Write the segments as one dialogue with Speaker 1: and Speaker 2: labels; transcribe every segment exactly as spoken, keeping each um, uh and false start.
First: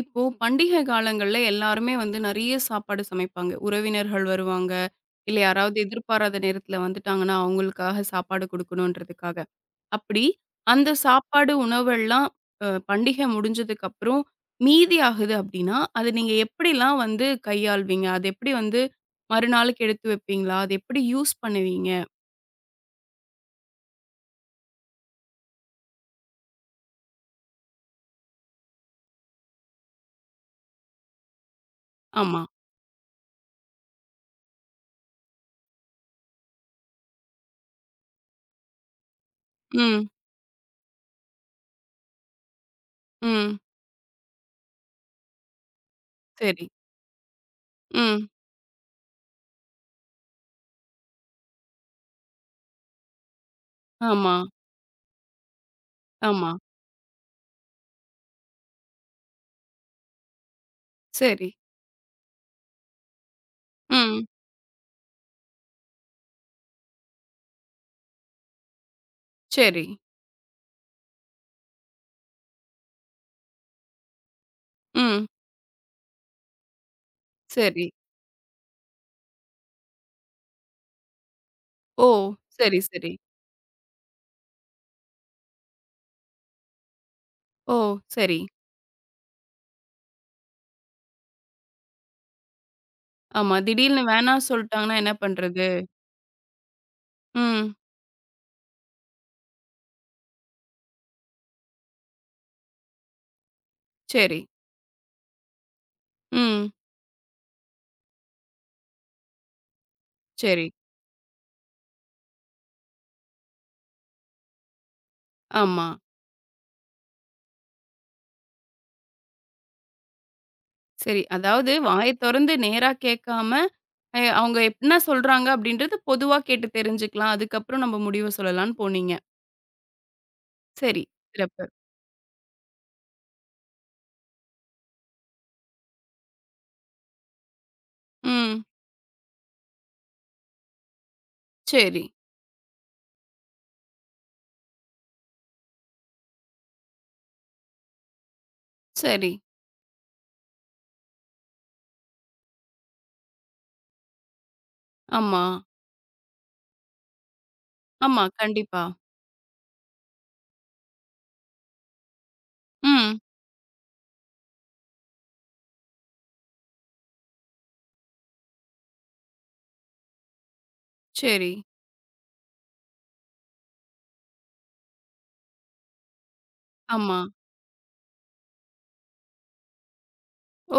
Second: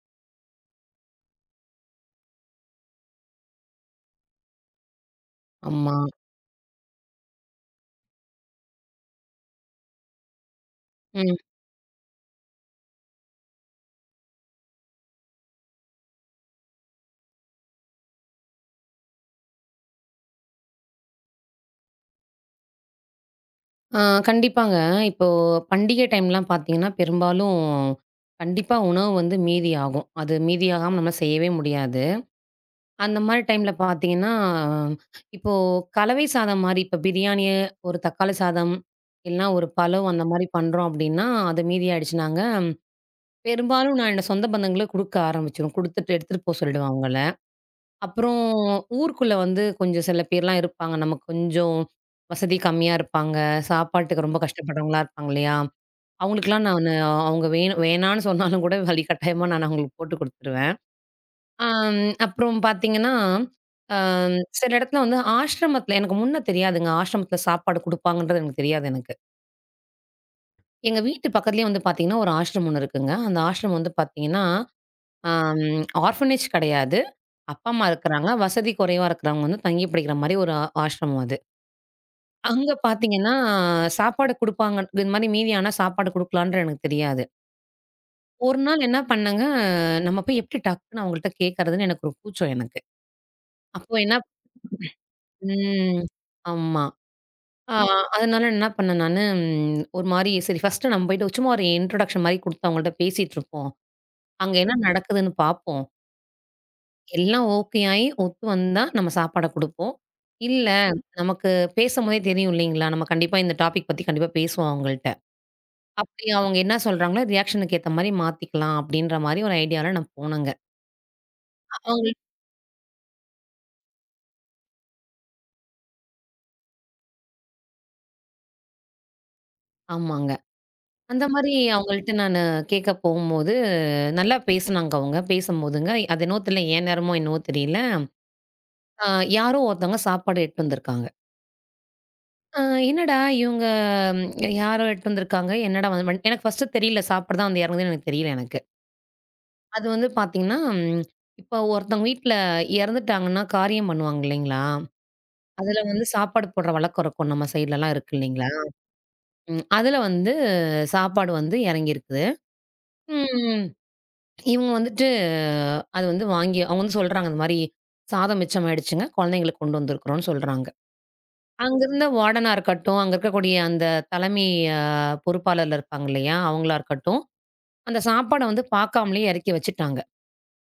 Speaker 1: இப்போ பண்டிகை காலங்கள்ல எல்லாருமே வந்து நெறைய சாப்பாடு சமைப்பாங்க. உறவினர்கள் வருவாங்க. இல்ல யாராவது
Speaker 2: ஆமா.
Speaker 1: எதிர்பாராத நேரத்துல வந்துட்டாங்கன்னா, அவங்களுக்காக சாப்பாடு குடுக்கணுன்றதுக்காக. அப்படி அந்த
Speaker 2: ம்.
Speaker 1: சாப்பாடு உணவெல்லாம் அ பண்டிகை முடிஞ்சதுக்கு அப்புறம் மீதி ஆகுது அப்படின்னா, அத நீங்க எப்படிலாம் வந்து கையாள்வீங்க? அது எப்படி வந்து மறுநாளுக்கு எடுத்து வைப்பீங்களா? அது எப்படி யூஸ் பண்ணுவீங்க?
Speaker 2: ஆ கண்டிப்பாங்க. இப்போ பண்டிகை டைம்லாம் பார்த்தீங்கன்னா, பெரும்பாலும் கண்டிப்பா உணவு வந்து மீதி ஆகும். அது மீதியாகாம நம்ம செய்யவே முடியாது.
Speaker 1: ஆமா.
Speaker 2: அந்த மாரி டைம்ல பார்த்தீங்கன்னா, இப்போ கலவை சாதம் மாரி இப்போ பிரியாணி, ஒரு தக்காளி சாதம், இல்லனா ஒரு
Speaker 1: ம்.
Speaker 2: பலவ் அந்த மாரி பண்றோம் அப்டின்னா, அது மீதி ஆயிடுச்சுனாங்க,
Speaker 1: ம்.
Speaker 2: பெரும்பாலும் நான் என்னோட சொந்த பந்தங்களுக்கு குடுக்க ஆரம்பிச்சுருவேன். குடுத்துட்டு எடுத்துட்டு போ
Speaker 1: சரி.
Speaker 2: சொல்லிடுவேன் அவங்கள.
Speaker 1: ம்.
Speaker 2: அப்புறம் ஊருக்குள்ள வந்து கொஞ்சம் சில பேர்லாம் இருப்பாங்க. நமக்கு கொஞ்சம் வசதி கம்மியா இருப்பாங்க. சாப்பாட்டுக்கு
Speaker 1: ஆமா.
Speaker 2: ரொம்ப கஷ்டப்படுறவங்களா இருப்பாங்க இல்லையா?
Speaker 1: ஆமா.
Speaker 2: அவங்களுக்கெல்லாம் நானு அவங்க வேணு வேணான்னு சொன்னாலும் கூட வழி கட்டாயமா நான் அவங்களுக்கு போட்டு குடுத்துருவேன்.
Speaker 1: சரி.
Speaker 2: அம் அப்புறம் பார்த்தீங்கன்னா,
Speaker 1: ம்.
Speaker 2: அம் சில இடத்துல வந்து ஆசிரமத்தில எனக்கு முன்ன தெரியாதுங்க. ஆசிரமத்தில சாப்பாடு குடுப்பாங்கன்றது எனக்கு தெரியாது எனக்கு.
Speaker 1: சரி.
Speaker 2: எங்க வீட்டு பக்கத்துலயே வந்து பார்த்தீங்கன்னா, ஒரு ஆசிரமம் ஒண்ணு இருக்குங்க. அந்த ஆசிரமம் வந்து பார்த்தீங்கன்னா,
Speaker 1: ம்.
Speaker 2: அம் ஆர்ஃபனேஜ் கிடையாது. அப்பா, அம்மா
Speaker 1: சரி.
Speaker 2: இருக்கிறாங்க. வசதி குறைவா இருக்கிறவங்க வந்து தங்கி படிக்கிற மாரி ஒரு ஆ ஆஷ்ரமம் அது.
Speaker 1: ஓ!
Speaker 2: அங்க
Speaker 1: சரி, சரி.
Speaker 2: பார்த்தீங்கன்னா, சாப்பாடு குடுப்பாங்க. இது மாரி மீதி ஆனா சாப்பாடு குடுக்கலான்றது எனக்கு தெரியாது.
Speaker 1: ஓ! சரி.
Speaker 2: ஒரு நாள் என்ன பண்ணேங்க, நம்ம போய் எப்படி டக்குன்னு அவங்கள்ட்ட கேட்கறதுன்னு எனக்கு ஒரு கூச்சம் எனக்கு.
Speaker 1: ஆமா.
Speaker 2: அப்போ
Speaker 1: திடீர்னு
Speaker 2: என்ன
Speaker 1: வேணா சொல்ட்டாங்கன்னா என்ன பண்றது?
Speaker 2: ம். ஆமா.
Speaker 1: ம்.
Speaker 2: ஆ அதனால என்ன பண்ணேன் நானு, ம் ஒரு மாரி சரி ஃபர்ஸ்ட்டு நம்ம போயிட்டு சும்மா ஒரு இன்ட்ரோடக்ஷன் மாரி குடுத்து அவங்கள்ட்ட பேசிட்டுருப்போம்.
Speaker 1: சரி.
Speaker 2: அங்க என்ன நடக்குதுன்னு பார்ப்போம்.
Speaker 1: ம்.
Speaker 2: எல்லாம் ஓகே ஆயி, ஒத்து வந்தா நம்ம சாப்பாட குடுப்போம்.
Speaker 1: சரி.
Speaker 2: இல்ல, நமக்கு பேசம்போதே தெரியும் இல்லைங்களா? நம்ம கண்டிப்பா இந்த டாபிக் பத்தி கண்டிப்பா பேசுவோம் அவங்கள்ட்ட.
Speaker 1: ஆமா.
Speaker 2: அப்படி அவங்க என்ன சொல்றாங்களோ, ரியாக்ஷனுக்கு ஏத்த மாரி மாத்திக்கலாம் அப்படின்ற மாரி ஒரு ஐடியால நான் போனேங்க.
Speaker 1: சரி. அதாவது வாய
Speaker 2: அவங்கள்
Speaker 1: தொறந்து நேரா கேட்காம, எ அவங்க என்ன சொல்றாங்க அப்படின்றது பொதுவா கேட்டு தெரிஞ்சுக்கலாம். அதுக்கப்புறம் நம்ம முடிவு சொல்லலாம்னு போனீங்க.
Speaker 2: ஆமாங்க.
Speaker 1: சரி.
Speaker 2: அந்த மாரி
Speaker 1: சிறப்பு.
Speaker 2: அவங்கள்ட்ட நானு கேட்க போகும்போது, நல்லா பேசுனாங்க அவங்க. பேசும்போதுங்க, அது என்னவோ தெரியல, என் நேரமோ என்னவோ தெரியல,
Speaker 1: ம்.
Speaker 2: அ யாரோ ஒருத்தவங்க சாப்பாடு எடுத்துட்டு வந்திருக்காங்க.
Speaker 1: சரி,
Speaker 2: அ என்னடா இவங்க ம், யாரோ எடுத்துட்டு வந்திருக்காங்க, என்னடா வ எனக்கு ஃபர்ஸ்ட்டு தெரியல, சாப்பாடு தான் வந்து இறங்குதுன்னு எனக்கு தெரியல எனக்கு.
Speaker 1: சரி.
Speaker 2: அது வந்து பார்த்தீங்கன்னா, ம் இப்போ ஒருத்தவங்க வீட்ல இறந்துட்டாங்கன்னா, காரியம் பண்ணுவாங்க இல்லைங்களா?
Speaker 1: ஆமா,
Speaker 2: அதுல வந்து சாப்பாடு போடுற வழக்கம் இருக்கும். நம்ம சைட்லலாம் இருக்கு
Speaker 1: ஆமா.
Speaker 2: இல்லைங்களா?
Speaker 1: கண்டிப்பா.
Speaker 2: ம். அதுல வந்து சாப்பாடு வந்து இறங்கியிருக்குது.
Speaker 1: ம்.
Speaker 2: ம். இவங்க வந்துட்டு அது வந்து வாங்கி அவங்க வந்து சொல்றாங்க, இந்த மாரி "சாதம் மிச்சமாயிடுச்சுங்க. குழந்தைங்களுக்கு கொண்டு வந்திருக்கிறோம்னு" சொல்றாங்க.
Speaker 1: சரி.
Speaker 2: அங்கிருந்த வார்டனா இருக்கட்டும், அங்க இருக்கக்கூடிய அந்த தலைமை அ பொறுப்பாளர்ல இருப்பாங்க இல்லையா? அவங்களா
Speaker 1: ஆமா.
Speaker 2: இருக்கட்டும், அந்த சாப்பாட வந்து பார்க்காமலே இறக்கி வச்சுட்டாங்க.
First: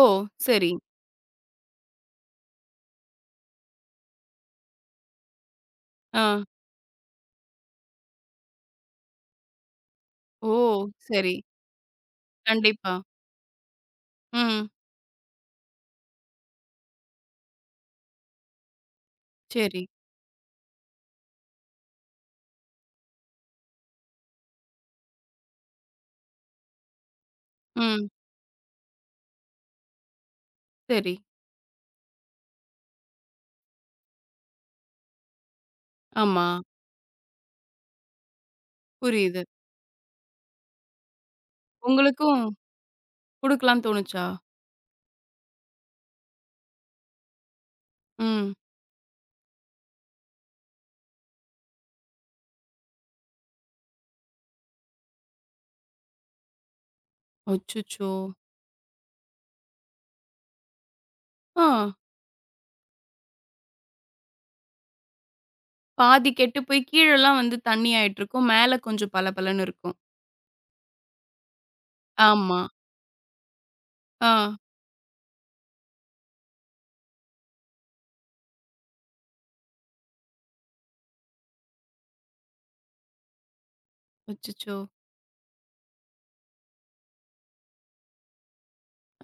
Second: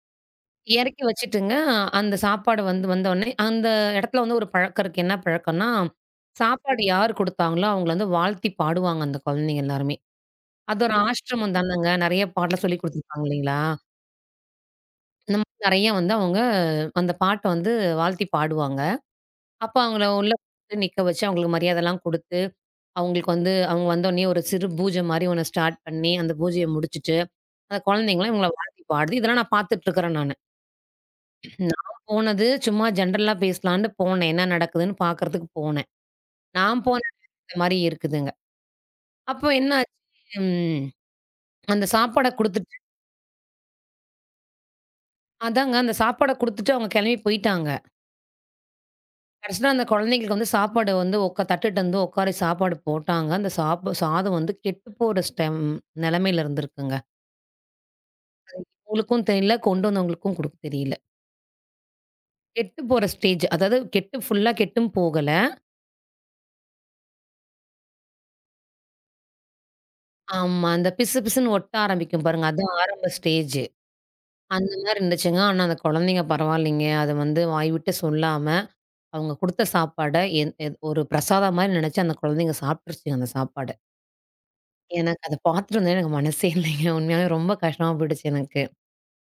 Speaker 1: ஓ! சரி.
Speaker 2: இறக்கி வச்சுட்டுங்க, அந்த சாப்பாடு வந்து வந்தோனே, அந்த இடத்துல வந்து ஒரு பழக்கம் இருக்கு. என்ன பழக்கம்னா,
Speaker 1: ஆ.
Speaker 2: சாப்பாடு யார் குடுத்தாங்களோ, அவங்கள வந்து வாழ்த்தி பாடுவாங்க அந்த குழந்தைங்க எல்லாருமே.
Speaker 1: ஓ!
Speaker 2: அது ஒரு
Speaker 1: சரி.
Speaker 2: ஆஷ்ரமம் தானங்க. நெறைய பாட்டெல்லாம் சொல்லிக்
Speaker 1: கண்டிப்பா.
Speaker 2: குடுத்துருப்பாங்க இல்லைங்களா?
Speaker 1: ம்.
Speaker 2: இந்த மாரி நெறைய வந்து அவங்க அந்த பாட்ட வந்து வாழ்த்தி பாடுவாங்க. அப்ப
Speaker 1: சரி.
Speaker 2: அவங்கள உள்ள கூப்ட்டு நிக்க வச்சு, அவங்களுக்கு மரியாதைலாம் குடுத்து, அவங்களுக்கு வந்து அவங்க வந்தோனே ஒரு சிறு பூஜை மாரி ஒண்ணு ஸ்டார்ட் பண்ணி, அந்த பூஜைய முடிச்சுட்டு, அந்த
Speaker 1: ம்.
Speaker 2: குழந்தைங்கலாம் இவங்கள வாழ்த்தி பாடுது. இதெல்லாம் நான் பார்த்துட்டு இருக்கிறேன் நானு.
Speaker 1: சரி.
Speaker 2: நான் போனது சும்மா ஜென்ரலா பேசலான்னு போனேன். என்ன நடக்குதுன்னு பார்க்கறதுக்கு போனேன்.
Speaker 1: ஆமா,
Speaker 2: நான் போன இடத்துல இந்த மாரி இருக்குதுங்க.
Speaker 1: புரியுது.
Speaker 2: அப்போ என்ன ஆச்சு, ம் அந்த சாப்பாட
Speaker 1: உங்களுக்கும்
Speaker 2: குடுத்துட்டு
Speaker 1: குடுக்கலாம்ன்னு தோணுச்சா?
Speaker 2: அதாங்க அந்த சாப்பாட குடுத்துட்டு அவங்க கிளம்பி போயிட்டாங்க.
Speaker 1: ம்.
Speaker 2: கடைசில அந்த குழந்தைங்களுக்கு வந்து சாப்பாடு வந்து உக்கா தட்டுட்டு வந்து உட்கார சாப்பாடு போட்டாங்க. அந்த சாப் சாதம் வந்து கெட்டு போற ஸ்டம் நிலைமையில இருந்திருக்குங்க.
Speaker 1: அச்சச்சோ!
Speaker 2: அவங்களுக்கும் தெரியல, கொண்டு வந்தவங்களுக்கும் குடுக்க தெரியல.
Speaker 1: ஆ.
Speaker 2: கெட்டு போற ஸ்டேஜ். அதாவது கெட்டு ஃபுல்லா கெட்டும் போகல.
Speaker 1: பாதி கெட்டு போய் கீழலாம் வந்து தண்ணி ஆயிட்டுருக்கும். மேல கொஞ்சம் பளபளன்னு இருக்கும்.
Speaker 2: ஆமா. அந்த பிசு பிசுன்னு ஒட்ட ஆரம்பிக்கும் பாருங்க.
Speaker 1: ஆமா.
Speaker 2: அதான் ஆரம்ப ஸ்டேஜ்.
Speaker 1: ஆ.
Speaker 2: அந்த மாரி இருந்துச்சுங்க. ஆனா, அந்த குழந்தைங்க பரவாயில்லைங்க. அத வந்து வாய்விட்டு சொல்லாம, அவங்க குடுத்த சாப்பாட என் என் ஒரு பிரசாதம் மாரி நெனச்சு அந்த குழந்தைங்க சாப்ட்டுருச்சுங்க அந்த சாப்பாட.
Speaker 1: அச்சச்சோ!
Speaker 2: எனக்கு அத பார்த்துட்டு வந்தோனே எனக்கு மனசே இல்லைங்க. உண்மையாவே ரொம்ப கஷ்டமா போயிடுச்சு எனக்கு.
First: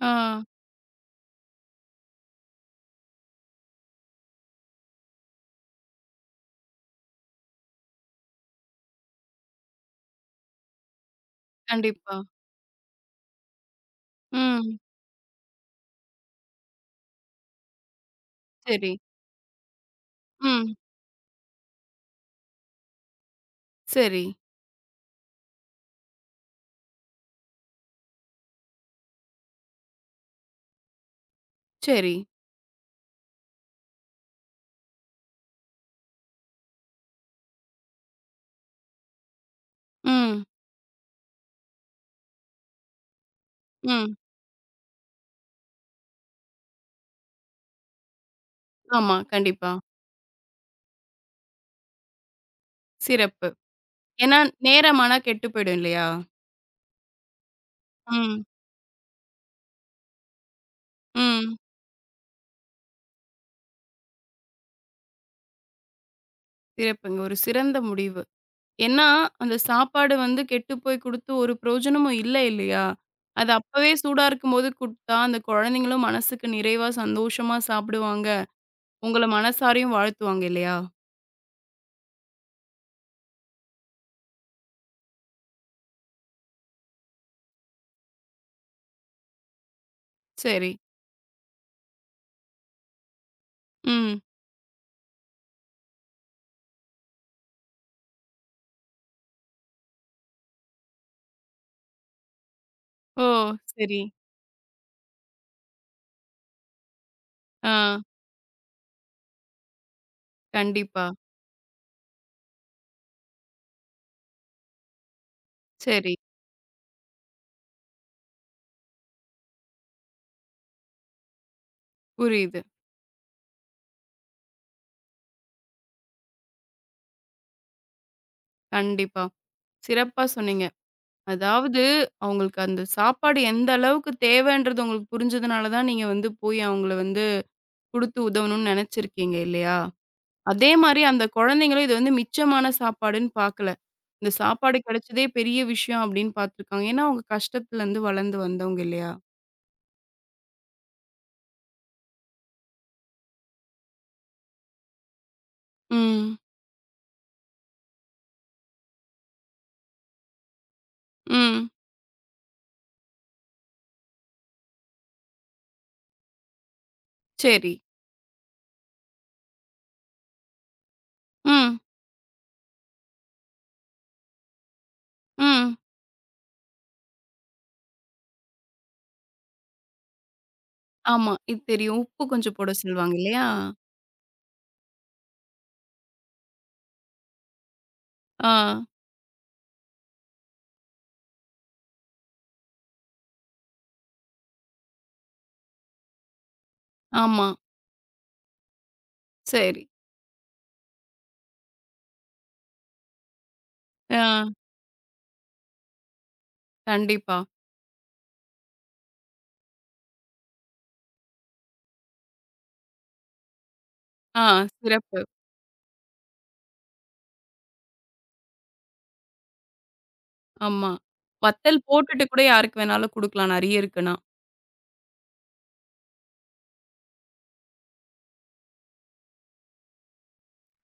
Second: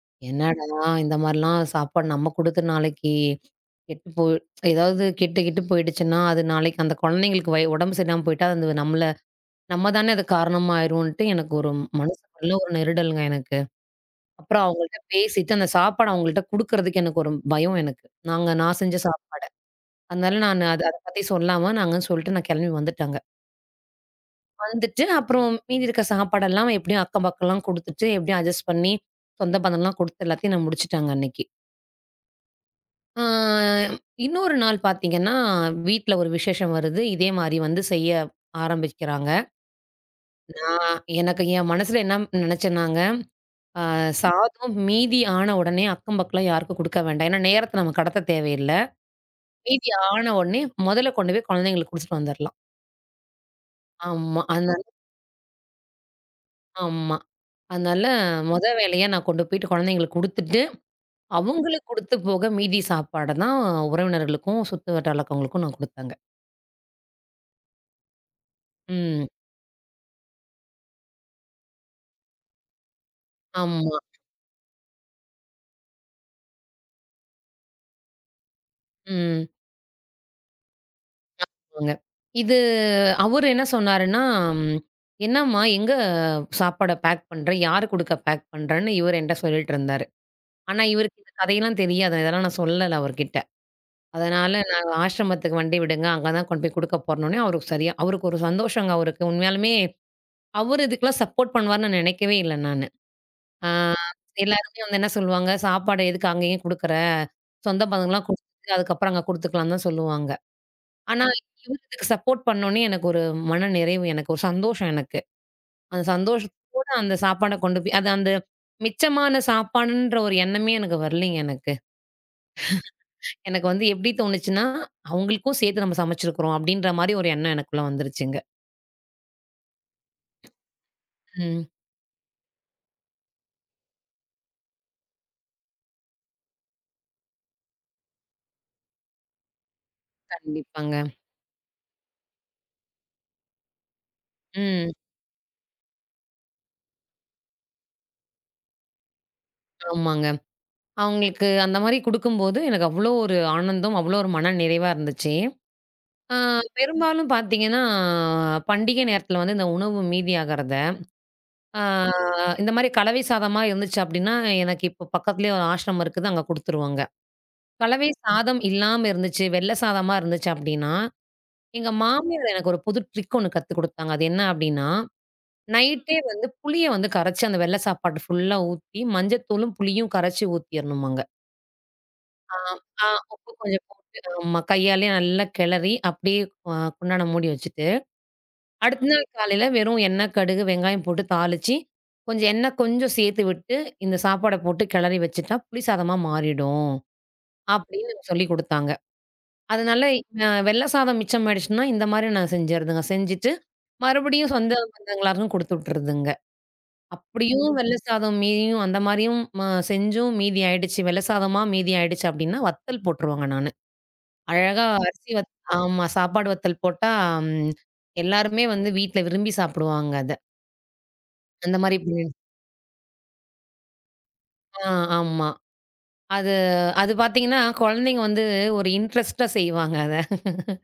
Speaker 1: ஆ.
Speaker 2: என்னடா! இந்த மாரிலாம் சாப்பாடு நம்ம குடுத்து நாளைக்கு கெட்டு போ ஏதாவது கெட்டு கிட்டு போயிடுச்சுன்னா, அது நாளைக்கு அந்த குழந்தைங்களுக்கு வய உடம்பு சரியில்லாம போயிட்டா, அது நம்மள நம்ம தானே அது காரணமா ஆயிருவோன்ட்டு எனக்கு ஒரு
Speaker 1: கண்டிப்பா.
Speaker 2: மனசுக்குள்ள ஒரு நெருடல்ங்க எனக்கு. அப்புறம்
Speaker 1: ம்.
Speaker 2: அவங்கள்ட்ட பேசிட்டு, அந்த சாப்பாட அவங்கள்ட்ட குடுக்குறதுக்கு எனக்கு ஒரு பயம் எனக்கு. நாங்க நான்
Speaker 1: சரி.
Speaker 2: செஞ்ச சாப் அதனால நானு
Speaker 1: ம்.
Speaker 2: அத அத பத்தி சொல்லாம நாங்கன்னு சொல்லிட்டு நான் கெளம்பி வந்துட்டேங்க.
Speaker 1: சரி,
Speaker 2: வந்துட்டு அப்புறம் மீதி இருக்க சாப்பாடெல்லாம் எப்படியும் அக்கம் பக்கம்லாம் குடுத்துட்டு, எப்படியும் அட்ஜஸ்ட் பண்ணி சொந்த பந்தம்லாம் குடுத்து எல்லாத்தையும் நான் முடிச்சுட்டேங்க அன்னைக்கு.
Speaker 1: சரி.
Speaker 2: ஆ இன்னொரு நாள் பாத்தீங்கன்னா, வீட்ல ஒரு விசேஷம் வருது. இதே மாரி வந்து செய்ய ஆரம்பிக்கிறாங்க.
Speaker 1: ம்.
Speaker 2: நான் எனக்கு என் மனசுல என்ன நெனச்சேன்னாங்க, அ
Speaker 1: ம்.
Speaker 2: சாதம் மீதி ஆன உடனே அக்கம் பக்கம்லாம் யாருக்கும் குடுக்க வேண்டாம். ஏன்னா, நேரத்த நம்ம கடத்த தேவையில்ல.
Speaker 1: ஆமா, கண்டிப்பா.
Speaker 2: மீதி ஆன உடனே முதல்ல கொண்டு போய் குழந்தைங்களுக்கு குடுத்துட்டு வந்துரலாம்.
Speaker 1: சிறப்பு. ஏன்னா,
Speaker 2: ஆமா. அதனால
Speaker 1: நேரமானா கெட்டு போயிடும் இல்லையா?
Speaker 2: ஆமா. அதனால
Speaker 1: ம்.
Speaker 2: மொத வேலையா நான் கொண்டு போயிட்டு குழந்தைங்களுக்கு குடுத்துட்டு,
Speaker 1: ம்.
Speaker 2: அவங்களுக்கு குடுத்து போக மீதி சாப்பாட தான் உறவினர்களுக்கும், சுத்து வட்டாரங்களுக்கும் நான் குடுத்தேங்க.
Speaker 1: சிறப்புங்க. ஒரு சிறந்த முடிவு. ஏன்னா,
Speaker 2: ம்.
Speaker 1: அந்த சாப்பாடு வந்து கெட்டுப்போய் குடுத்து ஒரு பிரயோஜனமும் இல்ல இல்லையா? அது அப்பவே
Speaker 2: ஆமா.
Speaker 1: சூடா இருக்கும்போது குடுத்தா, அந்த குழந்தைங்களும் மனசுக்கு நிறைவா, சந்தோஷமா சாப்பிடுவாங்க. உங்கள
Speaker 2: ம்.
Speaker 1: மனசாரையும் வாழ்த்துவாங்க இல்லையா?
Speaker 2: ஆமாங்க. இது அவரு என்ன சொன்னாருன்னா, ம், "என்னம்மா எங்க சாப்பாட பேக் பண்ற? யாரு குடுக்க பேக் பண்றன்னு?" இவரு என்ட்ட சொல்லிட்டு இருந்தாரு.
Speaker 1: சரி.
Speaker 2: ஆனா இவருக்கு இந்த கதையெல்லாம் தெரியாது. இதெல்லாம் நான் சொல்லல அவர்கிட்ட.
Speaker 1: ம்.
Speaker 2: அதனால நாங்க ஆசிரமத்துக்கு வண்டி விடுங்க. அங்க தான் கொண்டு போய் குடுக்க போறோன்னே, அவருக்கு சரியா அவருக்கு ஒரு சந்தோஷங்க அவருக்கு. உண்மையாலுமே அவரு இதுக்கெல்லாம் சப்போர்ட் பண்ணுவாருன்னு நான் நினைக்கவே இல்ல நானு.
Speaker 1: ஓ!
Speaker 2: ஆ
Speaker 1: சரி.
Speaker 2: எல்லாருமே வந்து என்ன சொல்லுவாங்க, "சாப்பாடு எதுக்கு அங்கேயும் குடுக்குற?
Speaker 1: ஆ.
Speaker 2: சொந்த பந்தங்கள்லாம் குடுத்துட்டு அதுக்கப்புறம் அங்க குடுத்துக்கலாம்" தான் சொல்லுவாங்க.
Speaker 1: கண்டிப்பா.
Speaker 2: ஆனா இவரு இதுக்கு சப்போர்ட் பண்ணோன்னே எனக்கு ஒரு மன நிறைவு, எனக்கு ஒரு சந்தோஷம் எனக்கு. அந்த
Speaker 1: சரி.
Speaker 2: சந்தோஷத்தோட அந்த சாப்பாட கொண்டு போய் அது அந்த மிச்சமான சாப்பாடுன்ற ஒரு எண்ணமே எனக்கு வரலீங்க எனக்கு.
Speaker 1: புரியுது.
Speaker 2: எனக்கு வந்து எப்படி தோணுச்சுன்னா, அவங்களுக்கும் சேர்த்து நம்ம சமைச்சிருக்கிறோம் அப்படின்ற மாரி ஒரு எண்ணம் எனக்குள்ள வந்துருச்சுங்க.
Speaker 1: கண்டிப்பா. சிறப்பா சொன்னீங்க.
Speaker 2: ம்.
Speaker 1: அதாவது அவங்களுக்கு அந்த சாப்பாடு எந்த அளவுக்கு தேவைன்றது உங்களுக்கு புரிஞ்சதுனால தான், நீங்க வந்து போய் அவங்கள வந்து குடுத்து உதவணும்னு நெனச்சிருக்கீங்க இல்லையா? அதே
Speaker 2: கண்டிப்பாங்க.
Speaker 1: மாரி அந்த குழந்தைங்களும் இது வந்து மிச்சமான சாப்பாடுன்னு பார்க்கல. இந்த சாப்பாடு
Speaker 2: ம்.
Speaker 1: கிடைச்சதே பெரிய விஷயம் அப்படின்னு பார்த்துருக்காங்க. ஏன்னா, அவங்க கஷ்டத்துலருந்து வளர்ந்து வந்தவங்க இல்லையா?
Speaker 2: ஆமாங்க. அவங்களுக்கு அந்த மாரி குடுக்கும்போது எனக்கு அவ்வளோ ஒரு ஆனந்தம், அவ்வளோ ஒரு மன நிறைவா இருந்துச்சு. ஆ
Speaker 1: ம்.
Speaker 2: பெரும்பாலும் பார்த்தீங்கன்னா, பண்டிகை நேரத்தில வந்து இந்த உணவு மீதியாகிறத,
Speaker 1: ம்.
Speaker 2: ஆ இந்த மாரி கலவை சாதமா இருந்துச்சு அப்படின்னா, எனக்கு இப்போ பக்கத்திலேயே ஒரு ஆசிரமம் இருக்குது, அங்க குடுத்துருவாங்க.
Speaker 1: சரி.
Speaker 2: கலவை சாதம் இல்லாம இருந்துச்சு, வெள்ள சாதமா இருந்துச்சு அப்படின்னா,
Speaker 1: ம்.
Speaker 2: எங்க மாமியார் எனக்கு ஒரு புது ட்ரிக் ஒண்ணு கத்துக் குடுத்தாங்க. அது என்ன அப்படின்னா
Speaker 1: ம்.
Speaker 2: நைட்டே வந்து புளிய வந்து கரைச்சு அந்த வெள்ள சாப்பாடு ஃபுல்லா ஊத்தி, மஞ்சத்தூளும், புளியும் கரைச்சு ஊத்திரணுமாங்க.
Speaker 1: ஆமா. இது தெரியும். உப்பு
Speaker 2: ஆ,
Speaker 1: கொஞ்சம் போட
Speaker 2: ஆ
Speaker 1: சொல்லுவாங்க இல்லையா?
Speaker 2: உப்பு கொஞ்சம் போட்டு ஆமா. கையாலயே நல்லா கிளறி அப்படியே அ குண்டான மூடி வச்சுட்டு,
Speaker 1: ஆ.
Speaker 2: அடுத்த நாள் காலையில வெறும் எண்ணெய், கடுகு, வெங்காயம் போட்டு தாளிச்சு, கொஞ்சம் எண்ணெய் கொஞ்சம் சேர்த்து விட்டு, இந்த சாப்பாட போட்டு கிளறி வச்சுட்டா புளி சாதமா மாறிடும்.
Speaker 1: ஆமா.
Speaker 2: அப்படின்னு எனக்கு சொல்லிக் குடுத்தாங்க.
Speaker 1: சரி.
Speaker 2: அதனால அ வெள்ள சாதம் மிச்சமாயிடுச்சுன்னா, இந்த மாரி நான் செஞ்சுறதுங்க. செஞ்சுட்டு
Speaker 1: ஆ.
Speaker 2: மறுபடியும் சொந்த பந்தங்களாருக்கும் குடுத்து விட்டுறதுங்க.
Speaker 1: கண்டிப்பா.
Speaker 2: அப்படியும் வெள்ள சாதம் மீதியும் அந்த மாரியும் ம செஞ்சும் மீதி ஆயிடுச்சு. வெள்ள சாதமா மீதி ஆயிடுச்சு அப்படின்னா, வத்தல் போட்டுருவேங்க நானு.
Speaker 1: ஆ.
Speaker 2: அழகா ம்.
Speaker 1: சிறப்பு.
Speaker 2: அரிசி வத் ஆமா. சாப்பாடு வத்தல் போட்டா ம் எல்லாருமே வந்து வீட்ல விரும்பி சாப்பிடுவாங்க அத.
Speaker 1: ஆமா.
Speaker 2: அந்த
Speaker 1: வத்தல்
Speaker 2: மாரி பண்ணிரு
Speaker 1: போட்டுட்டு கூட யாருக்கு வேணாலும் குடுக்கலாம் நெறைய இருக்குன்னா.
Speaker 2: ஆ ஆமா. அது அது பார்த்தீங்கன்னா, குழந்தைங்க வந்து ஒரு இன்ட்ரெஸ்ட்டா செய்வாங்க அத.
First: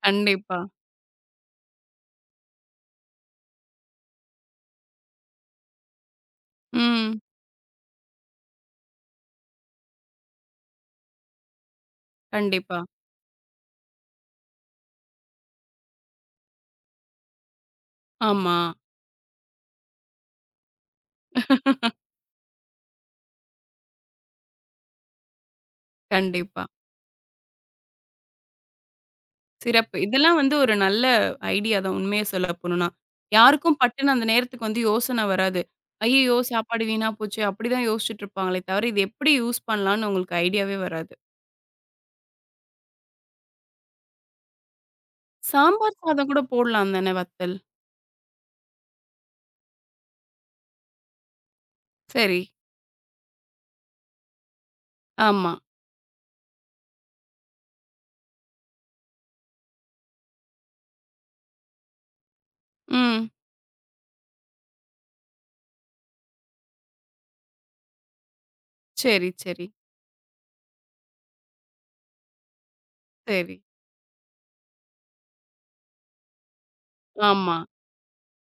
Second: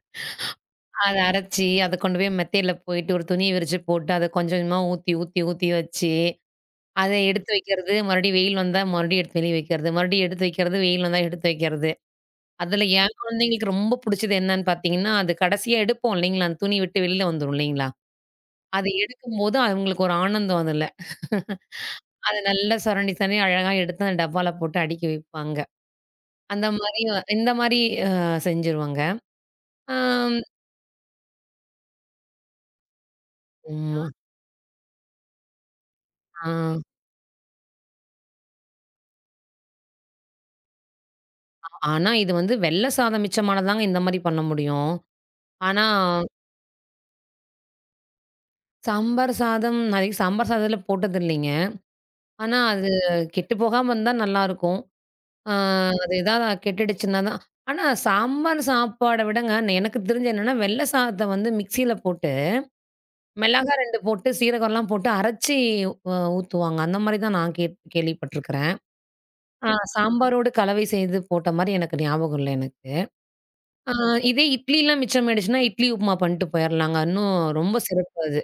Speaker 1: கண்டிப்பா.
Speaker 2: அத அரைச்சு, அத கொண்டு போய் மெத்தையில போயிட்டு ஒரு துணிய விரிச்சு போட்டு, அத கொஞ்சம் கொஞ்சமா ஊத்தி, ஊத்தி, ஊத்தி வச்சு, அத
Speaker 1: ம்.
Speaker 2: எடுத்து வைக்கிறது, மறுபடியும் வெயில் வந்தா மறுபடியும் எடுத்து வெளிய வைக்கிறது, மறுபடியும் எடுத்து வைக்கிறது, வெயில் வந்தா எடுத்து வைக்கிறது.
Speaker 1: கண்டிப்பா.
Speaker 2: அதுல என் குழந்தைங்களுக்கு ரொம்ப புடிச்சது என்னன்னு பார்த்தீங்கன்னா, அது கடைசியா எடுப்போம் இல்லைங்களா? அந்த துணி விட்டு வெளில வந்துரும் இல்லைங்களா?
Speaker 1: ஆமா.
Speaker 2: அது எடுக்கும்போது அவங்களுக்கு ஒரு ஆனந்தம் அதுல. அத நல்லா சொரண்டி சொரண்டி அழகா எடுத்து அந்த டப்பால போட்டு அடுக்கி வைப்பாங்க.
Speaker 1: கண்டிப்பா.
Speaker 2: அந்த மாரி இந்த மாரி அ செஞ்சுருவாங்க.
Speaker 1: சிறப்பு.
Speaker 2: ஆம்
Speaker 1: இதெல்லாம் வந்து ஒரு நல்ல ஐடியா தான் உண்மைய சொல்ல போணும்னா. யாருக்கும்
Speaker 2: ஆமா.
Speaker 1: பட்டுன்னு அந்த நேரத்துக்கு வந்து யோசனை வராது. ஐயய்யோ!
Speaker 2: ஆ
Speaker 1: சாப்பாடு வீணா போச்சே அப்படிதான் யோசிச்சுட்டு இருப்பாங்களே தவிர, இது எப்படி யூஸ் பண்ணலாம்ன்னு உங்களுக்கு ஐடியாவே வராது.
Speaker 2: ஆனா இது வந்து வெள்ள சாதம் மிச்சமானதாங்க இந்த மாரி பண்ண முடியும். ஆனா
Speaker 1: சாம்பார் சாதம் கூட போடலாம் தானே வத்தல்.
Speaker 2: சாம்பார் சாதம் நான் இதுவரைக்கும் சாம்பார் சாதத்துல போட்டதில்லைங்க.
Speaker 1: சரி.
Speaker 2: ஆனா அது கெட்டு போகாம இருந்தா நல்லாருக்கும்.
Speaker 1: ஆமா.
Speaker 2: ஆ அது ஏதாவது கெட்டுடுச்சுன்னா தான். ஆனா சாம்பார் சாப்பாட விடங்க ந- எனக்கு தெரிஞ்சு என்னன்னா, வெள்ள சாதத்த வந்து மிக்ஸியில போட்டு,
Speaker 1: ம்.
Speaker 2: மிளகா ரெண்டு போட்டு, சீரகம்லாம் போட்டு அரைச்சு அ ஊத்துவாங்க. அந்த மாரி தான் நான் கேட் கேள்விப்பட்டுருக்கிறேன்.
Speaker 1: சரி, சரி,
Speaker 2: ஆ சாம்பாரோடு கலவை செய்து போட்ட மாரி எனக்கு ஞாபகம் இல்ல எனக்கு.
Speaker 1: சரி.
Speaker 2: ஆ இதே இட்லிலாம் மிச்சமாயிடுச்சுன்னா, இட்லி உப்புமா பண்ணிட்டு போயிரலாங்க. இன்னும்
Speaker 1: ஆமா.
Speaker 2: ரொம்ப சிறப்பு அது.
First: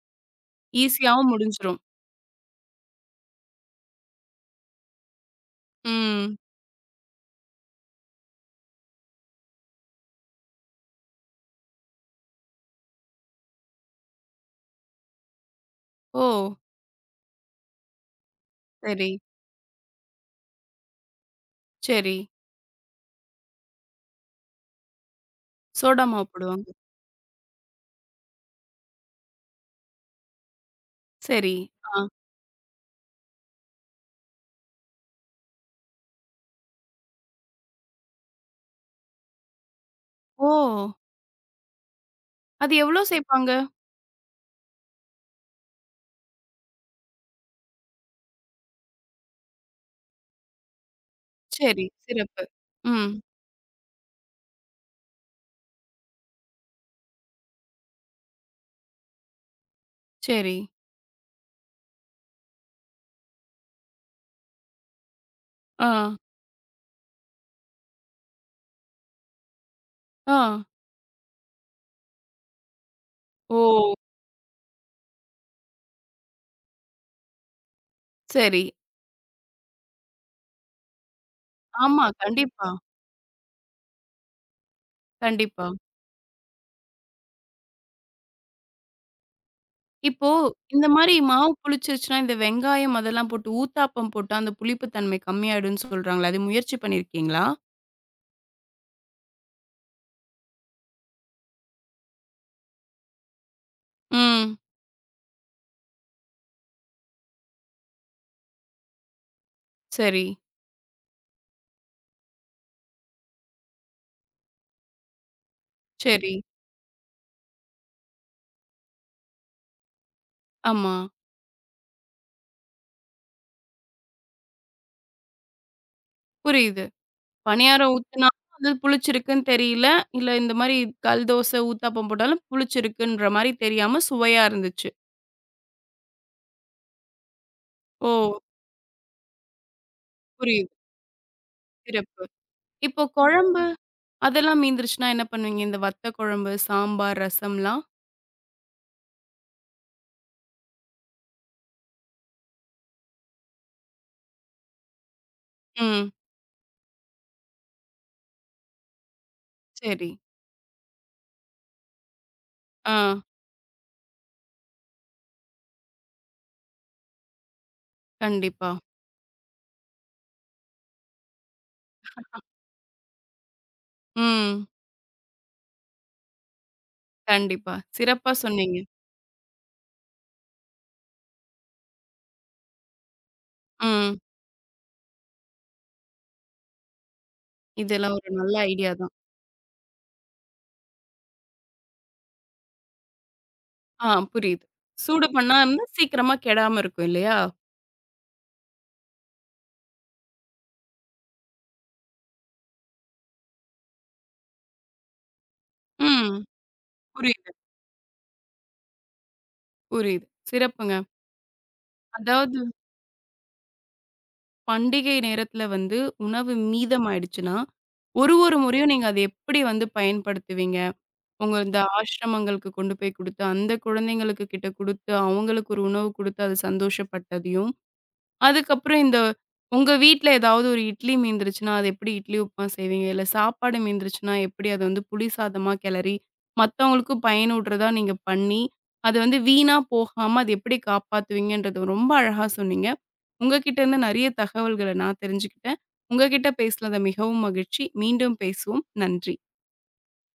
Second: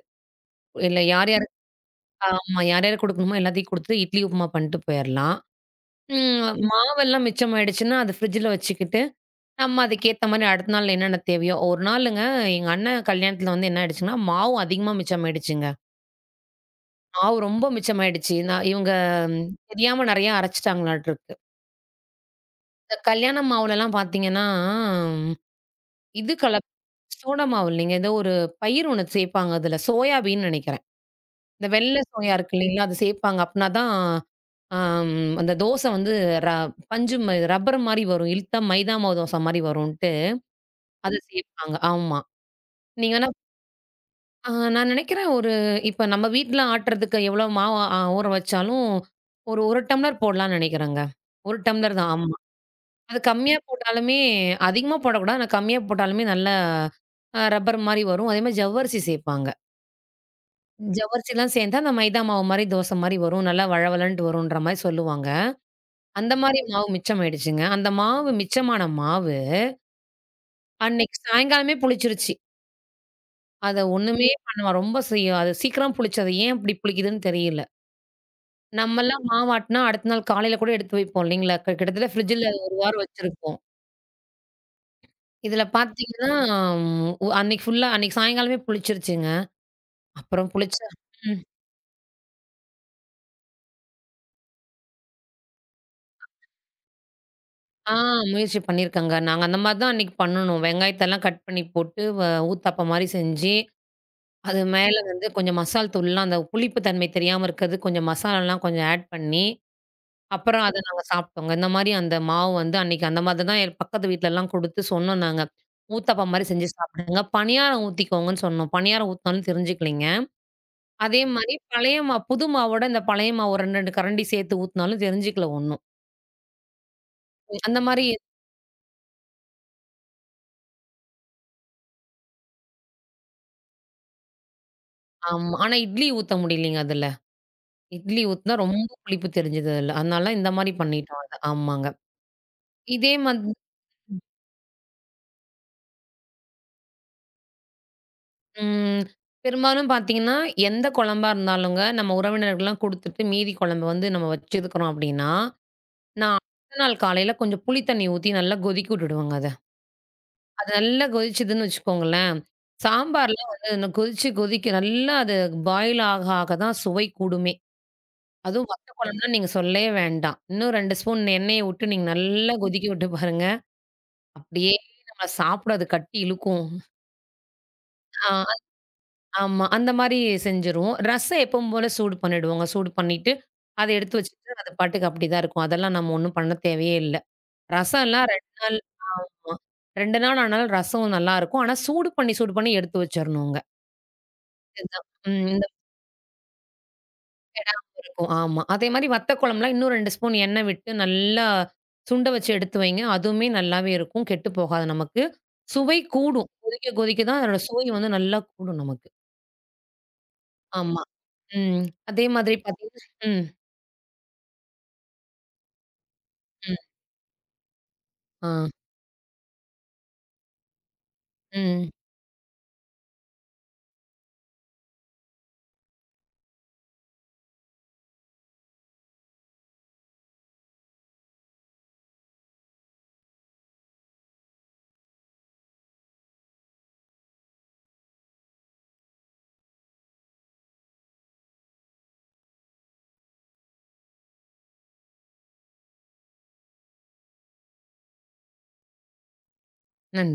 Speaker 2: இல்ல யார்
Speaker 1: ஈஸியாவும்
Speaker 2: யாருக்கு
Speaker 1: முடிஞ்சிரும்.
Speaker 2: ஆமா யார் யாருக்கு குடுக்கணுமோ எல்லாத்தையும் குடுத்து இட்லி உப்புமா பண்ணிட்டு போயிரலாம்.
Speaker 1: ம்.
Speaker 2: ம் மாவெல்லாம் மிச்சமாயிடுச்சுன்னா, அது ஃப்ரிட்ஜ்ல வச்சுக்கிட்டு நம்ம அதுக்கேத்த மாரி அடுத்த நாள் என்னென்ன தேவையோ, ஒரு நாளுங்க எங்க அண்ணன் கல்யாணத்துல வந்து என்ன ஆயிடுச்சுங்கன்னா, மாவு அதிகமா மிச்சமாயிடுச்சுங்க.
Speaker 1: ஓ!
Speaker 2: மாவு ரொம்ப மிச்சமாயிடுச்சு. நான் இவங்க
Speaker 1: சரி,
Speaker 2: ம், தெரியாம நெறையா அரைச்சுட்டாங்களாட்டுருக்கு.
Speaker 1: சரி.
Speaker 2: இந்த கல்யாண மாவுலலாம் பாத்தீங்கன்னா, ம்,
Speaker 1: சோடா மாவு
Speaker 2: இது கல
Speaker 1: போடுவாங்க.
Speaker 2: சோடா மாவு இல்லைங்க. ஏதோ ஒரு பயிர் ஒண்ணு சேப்பாங்க அதுல. சோயாபீன் நெனைக்கிறேன்.
Speaker 1: சரி.
Speaker 2: இந்த வெள்ள
Speaker 1: ஆ.
Speaker 2: சோயா இருக்கு இல்லைங்களா? அது சேப்பாங்க. அப்பனா தான் ஆம் அந்த தோசை வந்து ர பஞ்சு ம ரப்பர் மாரி வரும். இழுத்தா மைதா மாவு தோசை மாரி வருன்ட்டு,
Speaker 1: ஓ!
Speaker 2: அது சேப்பாங்க. ஆமா.
Speaker 1: அது எவ்வளோ
Speaker 2: நீங்க வேணா
Speaker 1: சேர்ப்பாங்க?
Speaker 2: ஆ நான் நினைக்கிறேன் ஒரு இப்ப நம்ம வீட்ல ஆட்டுறதுக்கு எவ்வளோ மாவு அ ஊற வச்சாலும், ஒரு 1 டம்ளர் போடலாம்ன்னு நினைக்கிறேங்க. ஒரு
Speaker 1: சரி.
Speaker 2: டம்ளர் தான் ஆமா.
Speaker 1: சிறப்பு. ம்.
Speaker 2: அது கம்மியா போட்டாலுமே அதிகமா போடக்கூடாது. ஆனா கம்மியா போட்டாலுமே நல்லா அ ரப்பர் மாரி வரும். அதே மாரி ஜவ்வரிசி சேர்ப்பாங்க.
Speaker 1: சரி.
Speaker 2: ஜவ்வரிசிலாம் சேர்ந்தா அந்த மைதா மாவு மாரி தோசை மாரி வரும். நல்லா வழவழன்ட்டு வரும்ன்ற மாரி சொல்லுவாங்க.
Speaker 1: ஆ.
Speaker 2: அந்த மாரி மாவு மிச்சம் ஆயிடுச்சுங்க. அந்த மாவு மிச்சமான மாவு,
Speaker 1: ஆ.
Speaker 2: அன்னைக்கு சாயங்காலமே புளிச்சிருச்சு. அத
Speaker 1: ஓ!
Speaker 2: ஒண்ணுமே பண்ண ரொம்ப சி அது சீக்கிரம் புளிச்சது. ஏன் இப்படி புளிக்குதுன்னு தெரியல.
Speaker 1: சரி.
Speaker 2: நம்மலாம் மாவாட்டுனா, அடுத்த நாள் காலையில கூட எடுத்து வைப்போம் இல்லைங்களா? க
Speaker 1: ஆமா.
Speaker 2: கிட்டத்தட்ட ஃப்ரிட்ஜில
Speaker 1: கண்டிப்பா,
Speaker 2: ஒரு வாரம் வச்சிருப்போம். இதில
Speaker 1: கண்டிப்பா.
Speaker 2: பார்த்தீங்கன்னா, ம் ஒ அன்னைக்கு ஃபுல்லா அன்னைக்கு சாயங்காலமே புளிச்சிருச்சுங்க.
Speaker 1: இப்போ
Speaker 2: அப்புறம்
Speaker 1: இந்த
Speaker 2: புளிச்சா
Speaker 1: மாரி
Speaker 2: ம்.
Speaker 1: மாவு புளிச்சிருச்சுன்னா, இந்த வெங்காயம் அதெல்லாம் போட்டு ஊத்தாப்பம் போட்டா, அந்த புளிப்பு தன்மை கம்மியாயிடும்ன்னு சொல்றாங்களே, அது முயற்சி பண்ணியிருக்கீங்களா?
Speaker 2: ஆ முயற்சி பண்ணியிருக்கங்க. நாங்க அந்த மாரி தான் அன்னைக்கு பண்ணணும். வெங்காயத்தெல்லாம் கட் பண்ணி போட்டு, வ ஊத்தாப்பம் மாரி செஞ்சு,
Speaker 1: ம்.
Speaker 2: அது மேல வந்து கொஞ்சம் மசால் தூள்லாம் அந்த புளிப்பு தன்மை தெரியாம இருக்கிறது, கொஞ்சம் மசாலாலாம் கொஞ்சம் ஆட் பண்ணி
Speaker 1: சரி,
Speaker 2: அப்புறம் அத நாங்க சாப்பிட்டோங்க. இந்த மாரி அந்த மாவு வந்து அன்னைக்கு அந்த மாதிரி தான் என் பக்கத்து வீட்லலாம் குடுத்து சொன்னோம் நாங்க. ஊத்தாப்பம்
Speaker 1: சரி.
Speaker 2: மாரி செஞ்சு சாப்பிடுங்க. பணியாரம் ஊத்திக்கோங்கன்னு சொன்னோம். பணியாரம் ஊத்துனாலும் தெரிஞ்சுக்கலைங்க.
Speaker 1: ஆமா.
Speaker 2: அதே மாரி பழைய மாவு புது மாவோட இந்த பழைய மாவு ஒரு ரெண்டு, ரெண்டு கரண்டி சேர்த்து ஊத்துனாலும் தெரிஞ்சுக்கல ஒண்ணும்.
Speaker 1: புரியுது.
Speaker 2: அந்த
Speaker 1: பணியாரம்
Speaker 2: மாரி
Speaker 1: ஊத்துனா அது புளிச்சிருக்குன்னு தெரியல. இல்ல இந்த மாரி கல் தோசை, ஊத்தாப்பம் போட்டாலும் புளிச்சிருக்குன்ற மாரி தெரியாம சுவையா இருந்துச்சு.
Speaker 2: ஆமா. ஆனா இட்லி ஊத்த முடியலைங்க அதுல.
Speaker 1: ஓ!
Speaker 2: இட்லி ஊத்துனா ரொம்ப புளிப்பு தெரிஞ்சது அதுல. அதனால இந்த மாரி
Speaker 1: புரியுது.
Speaker 2: பண்ணிட்டோம் அத. ஆமாங்க.
Speaker 1: சிறப்பு. இப்போ
Speaker 2: இதே மாதிரி
Speaker 1: குழம்பு அதெல்லாம் மீந்துருச்சுன்னா என்ன பண்ணுவீங்க? இந்த வத்த குழம்பு, சாம்பார், ரசம்லாம்?
Speaker 2: ம். பெரும்பாலும் பார்த்தீங்கன்னா, எந்த குழம்பா இருந்தாலுங்க, நம்ம உறவினர்கள்லாம் குடுத்துட்டு மீதி குழம்பு வந்து நம்ம வச்சிருக்கிறோம் அப்படின்னா,
Speaker 1: ம்.
Speaker 2: நான் அடுத்த நாள் காலையில கொஞ்சம் புளி தண்ணி ஊத்தி நல்லா கொதிக்க விட்டுடுவேங்க அத.
Speaker 1: சரி.
Speaker 2: அது நல்லா கொதிச்சதுன்னு வச்சுக்கோங்களேன்,
Speaker 1: ஆ.
Speaker 2: சாம்பார்லாம் வந்து இந்த கொதிச்சு கொதிக்க நல்லா அது பாயில் ஆக ஆக தான் சுவை கூடுமே. அதுவும்
Speaker 1: கண்டிப்பா.
Speaker 2: வத்த குழம்புலாம் நீங்க சொல்லவே வேண்டாம். இன்னும் ரெண்டு ஸ்பூன் எண்ணெய விட்டு நீங்க நல்லா கொதிக்க விட்டு பாருங்க,
Speaker 1: ம்.
Speaker 2: அப்படியே நம்ம சாப்பிட அது கட்டி இழுக்கும்.
Speaker 1: கண்டிப்பா. சிறப்பா சொன்னீங்க.
Speaker 2: ஆமா. அந்த மாரி செஞ்சுருவோம். ரசம் எப்பவும் போல சூடு பண்ணிடுவோங்க. சூடு பண்ணிட்டு, அத எடுத்து
Speaker 1: ம்.
Speaker 2: வச்சுட்டு அது பாட்டுக்கு அப்படிதான் இருக்கும். அதெல்லாம் நம்ம ஒண்ணும் பண்ண தேவையே இல்ல.
Speaker 1: இதெல்லாம்
Speaker 2: ரசம்லாம்
Speaker 1: ஒரு
Speaker 2: ரெண்டு
Speaker 1: நல்ல
Speaker 2: நாள்
Speaker 1: ஐடியா தான்.
Speaker 2: ஆமா. ரெண்டு நாள் ஆனாலும் ரசம் நல்லாருக்கும். ஆனா சூடு பண்ணி, சூடு பண்ணி எடுத்து வச்சரணுங்க.
Speaker 1: ஆ புரியுது.
Speaker 2: இதுதான்.
Speaker 1: சூடு
Speaker 2: ம். இந்த
Speaker 1: பண்ணாம சீக்கிரமா கெடாம இருக்கும் இல்லையா?
Speaker 2: கெடாம இருக்கும். ஆமா. அதே மாரி வத்த குழம்புலாம் இன்னும் ரெண்டு ஸ்பூன் எண்ணெய் விட்டு நல்லா சுண்ட வச்சு எடுத்து வைங்க. அதுவுமே நல்லாவே இருக்கும். கெட்டு போகாது நமக்கு. சுவை
Speaker 1: ம்.
Speaker 2: கூடும். கொதிக்க கொதிக்க தான்
Speaker 1: புரியுது,
Speaker 2: அதோட சுவை வந்து நல்லா கூடும் நமக்கு.
Speaker 1: புரியுது. சிறப்புங்க.
Speaker 2: ஆமா. ம். அதே மாதிரி
Speaker 1: அதாவது
Speaker 2: பார்த்தீங்கன்னா ம். ம்.
Speaker 1: பண்டிகை நேரத்துல வந்து உணவு மீதமாயிடுச்சுன்னா, ஒரு
Speaker 2: ஆ.
Speaker 1: ஒரு முறையும் நீங்க அத எப்படி வந்து பயன்படுத்துவீங்க? உங்க இந்த
Speaker 2: ம்.
Speaker 1: ஆசிரமங்களுக்கு கொண்டு போய் குடுத்து, அந்த குழந்தைங்களுக்கு கிட்ட குடுத்து, அவங்களுக்கு ஒரு உணவு குடுத்து அது சந்தோஷப்பட்டதையும் அதுக்கப்புறம் இந்த உங்க வீட்ல ஏதாவது ஒரு இட்லி மீந்துருச்சுன்னா, அது எப்படி இட்லி உப்புமா செய்வீங்க? இல்ல சாப்பாடு மீந்துருச்சுன்னா, எப்படி அத வந்து புளி சாதமா கிளறி, மத்தவங்களுக்கும் பயனுடுறதா நீங்க பண்ணி, அது வந்து வீணா போகாம அது எப்படி காப்பாத்துவீங்கன்றத ரொம்ப அழகா சொன்னீங்க. உங்ககிட்ட இருந்து நெறைய தகவல்கள நான் தெரிஞ்சுக்கிட்டேன். உங்ககிட்ட பேசினது மிகவும் மகிழ்ச்சி. மீண்டும் பேசுவோம். நன்றி.
Speaker 2: நன்றி.